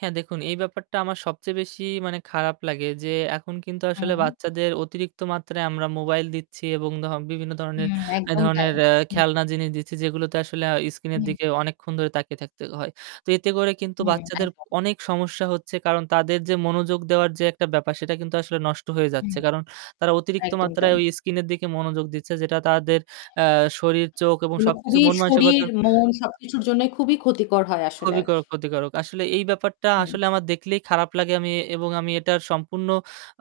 হ্যাঁ, দেখুন এই ব্যাপারটা আমার সবচেয়ে বেশি মানে খারাপ লাগে যে এখন কিন্তু আসলে হুম। বাচ্চাদের অতিরিক্ত মাত্রায় আমরা মোবাইল দিচ্ছি এবং ধ বিভিন্ন ধরনের হুম। একদম তাই। এধরণের হুম। খেলনা জিনিস দিচ্ছি যেগুলোতে আসলে আ স্ক্রিনের হুম। দিকে অনেকক্ষণ ধরে তাকিয়ে থাকতে হয়। তো এতে করে কিন্তু হ্যাঁ, বাচ্চাদের একদম। অনেক সমস্যা হচ্ছে কারণ তাদের যে মনোযোগ দেওয়ার যে একটা ব্যাপার সেটা কিন্তু আসলে নষ্ট হয়ে হুম। যাচ্ছে কারণ তারা অতিরিক্ত একদম মাত্রায় তাই। ওই স্ক্রিনের দিকে মনোযোগ দিচ্ছে যেটা তাদের আ শরীর চোখ এবং এগুলো সবকিছু খুবই মন শরীর, মানসিকতার মন সবকিছুর জন্য খুবই ক্ষতিকর হয় আসলে। খুবই ক্ষ ক্ষতিকারক। আসলে এই ব্যাপারটা হুম। আসলে আমার দেখলেই খারাপ লাগে আমি এবং আমি এটার সম্পূর্ণ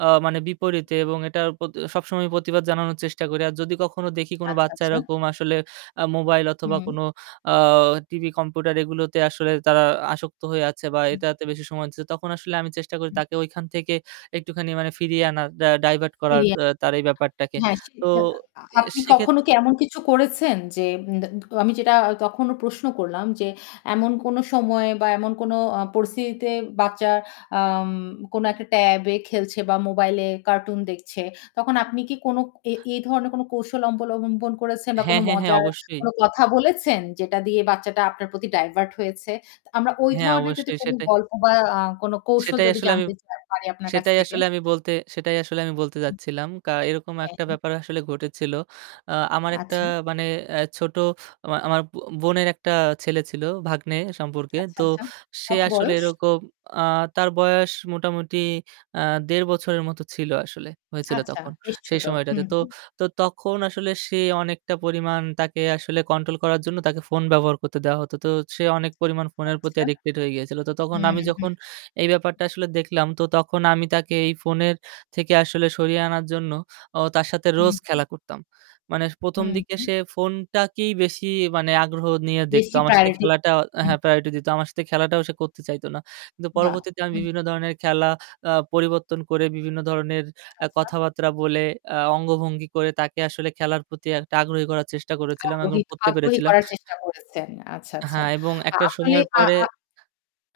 আ মানে বিপরীতে এবং এটার প্রতি সবসময়ই প্রতিবাদ জানানোর চেষ্টা করি। আর যদি কখনো দেখি কোন আচ্ছা, বাচ্চা আচ্ছা? এরকম আসলে আ মোবাইল অথবা হুম। কোন আ টিভি, কম্পিউটার এগুলোতে আসলে তারা আসক্ত হয়ে আছে বা এটাতে বেশি সময় দিচ্ছে তখন আসলে আমি চেষ্টা করি তাকে ঐখান থেকে একটুখানি মানে ফিরিয়ে আনার ডা ডাইভার্ট করার ফিরিয়ে আ আ তার এই ব্যাপারটাকে। হ্যাঁ সে তো আ আ এ আপনি কখনো সেক্ষেত্রে কি এমন কিছু করেছেন যে আমি যেটা তখনো প্রশ্ন করলাম যে এমন কোন সময় বা এমন কোন আ পরিস্থিতিতে বাচ্চার আম কোন একটা ট্যাব এ খেলছে বা মোবাইলে কার্টুন দেখছে। তখন আপনি কি কোন এ এই ধরনের কোন কৌশল অবলম্বন করেছেন বা কোন হ্যাঁ, হ্যাঁ, হ্যাঁ, মজার অবশ্যই। কোন কথা বলেছেন যেটা দিয়ে বাচ্চাটা আপনার প্রতি ডাইভার্ট হয়েছে। আমরা ওই হ্যাঁ, ধরনের যদি অবশ্যই, কোন সেটাই। গল্প বা আ কোন কৌশল সেটাই যদি আসলে আমি জানতে চাই পারি আপনার কাছ সেটাই থেকে। আসলে আমি বলতে সেটাই আসলে আমি বলতে যাচ্ছিলাম। কা এরকম হ্যাঁ। একটা হ্যাঁ। ব্যাপার আসলে ঘটেছিল। আ আমার একটা আচ্ছা। মানে এ ছোট আমার আমার বোনের একটা ছেলে ছিল ভাগ্নে সম্পর্কে, আচ্ছা, তো আচ্ছা, সে কত আসলে বয়স? এরকম, আ তার বয়স মোটামুটি আ ১.৫ বছরের মতো ছিল আসলে, হয়েছিল আচ্ছা তখন, বেশ সেই ছোট। সময়টাতে। হুম, তো হুম। তো তখন আসলে সে অনেকটা পরিমাণ তাকে আসলে কন্ট্রোল করার জন্য তাকে ফোন ব্যবহার করতে দেওয়া হতো। তো সে অনেক পরিমাণ ফোনের প্রতি আচ্ছা। অ্যাডিক্টেড হয়ে গিয়েছিল। তো তখন হুম, আমি হুম। যখন এই ব্যাপারটা আসলে দেখলাম তো তখন আমি তাকে এই ফোনের থেকে আসলে সরিয়ে আনার জন্য ও তার সাথে হুম, রোজ হুম। খেলা করতাম। মানে ১ম হুম, দিকে হুম। সে ফোনটাকেই বেশি মানে আগ্রহ নিয়ে দেখতো, বেশি আমার সাথে প্রায়োরিটি দেয়। খেলাটা হুম। হ্যাঁ প্রায়োরিটি দিত, আমার সাথে খেলাটাও সে করতে চাইতো না। কিন্তু বাহ। পরবর্তীতে আমি হুম। বিভিন্ন ধরনের খেলা আ পরিবর্তন করে বিভিন্ন ধরনের এ আচ্ছা। কথাবার্তা বলে আ অঙ্গভঙ্গি করে তাকে আসলে খেলার প্রতি একটা আগ্রহী করার চেষ্টা করেছিলাম এবং আগ্রহী করতে আগ্রহী পেরেছিলাম। করার চেষ্টা করেছেন। আচ্ছা, আচ্ছা। হ্যাঁ, এবং একটা আপনি সময়ের আ পরে আ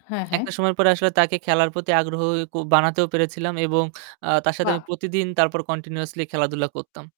হ্যাঁ, হ্যাঁ। একটা সময় পরে আসলে তাকে খেলার প্রতি আগ্রহী বানাতেও পেরেছিলাম এবং আ তার সাথে বাহ। আমি প্রতিদিন তারপর কন্টিনিউয়াসলি খেলাধুলা করতাম।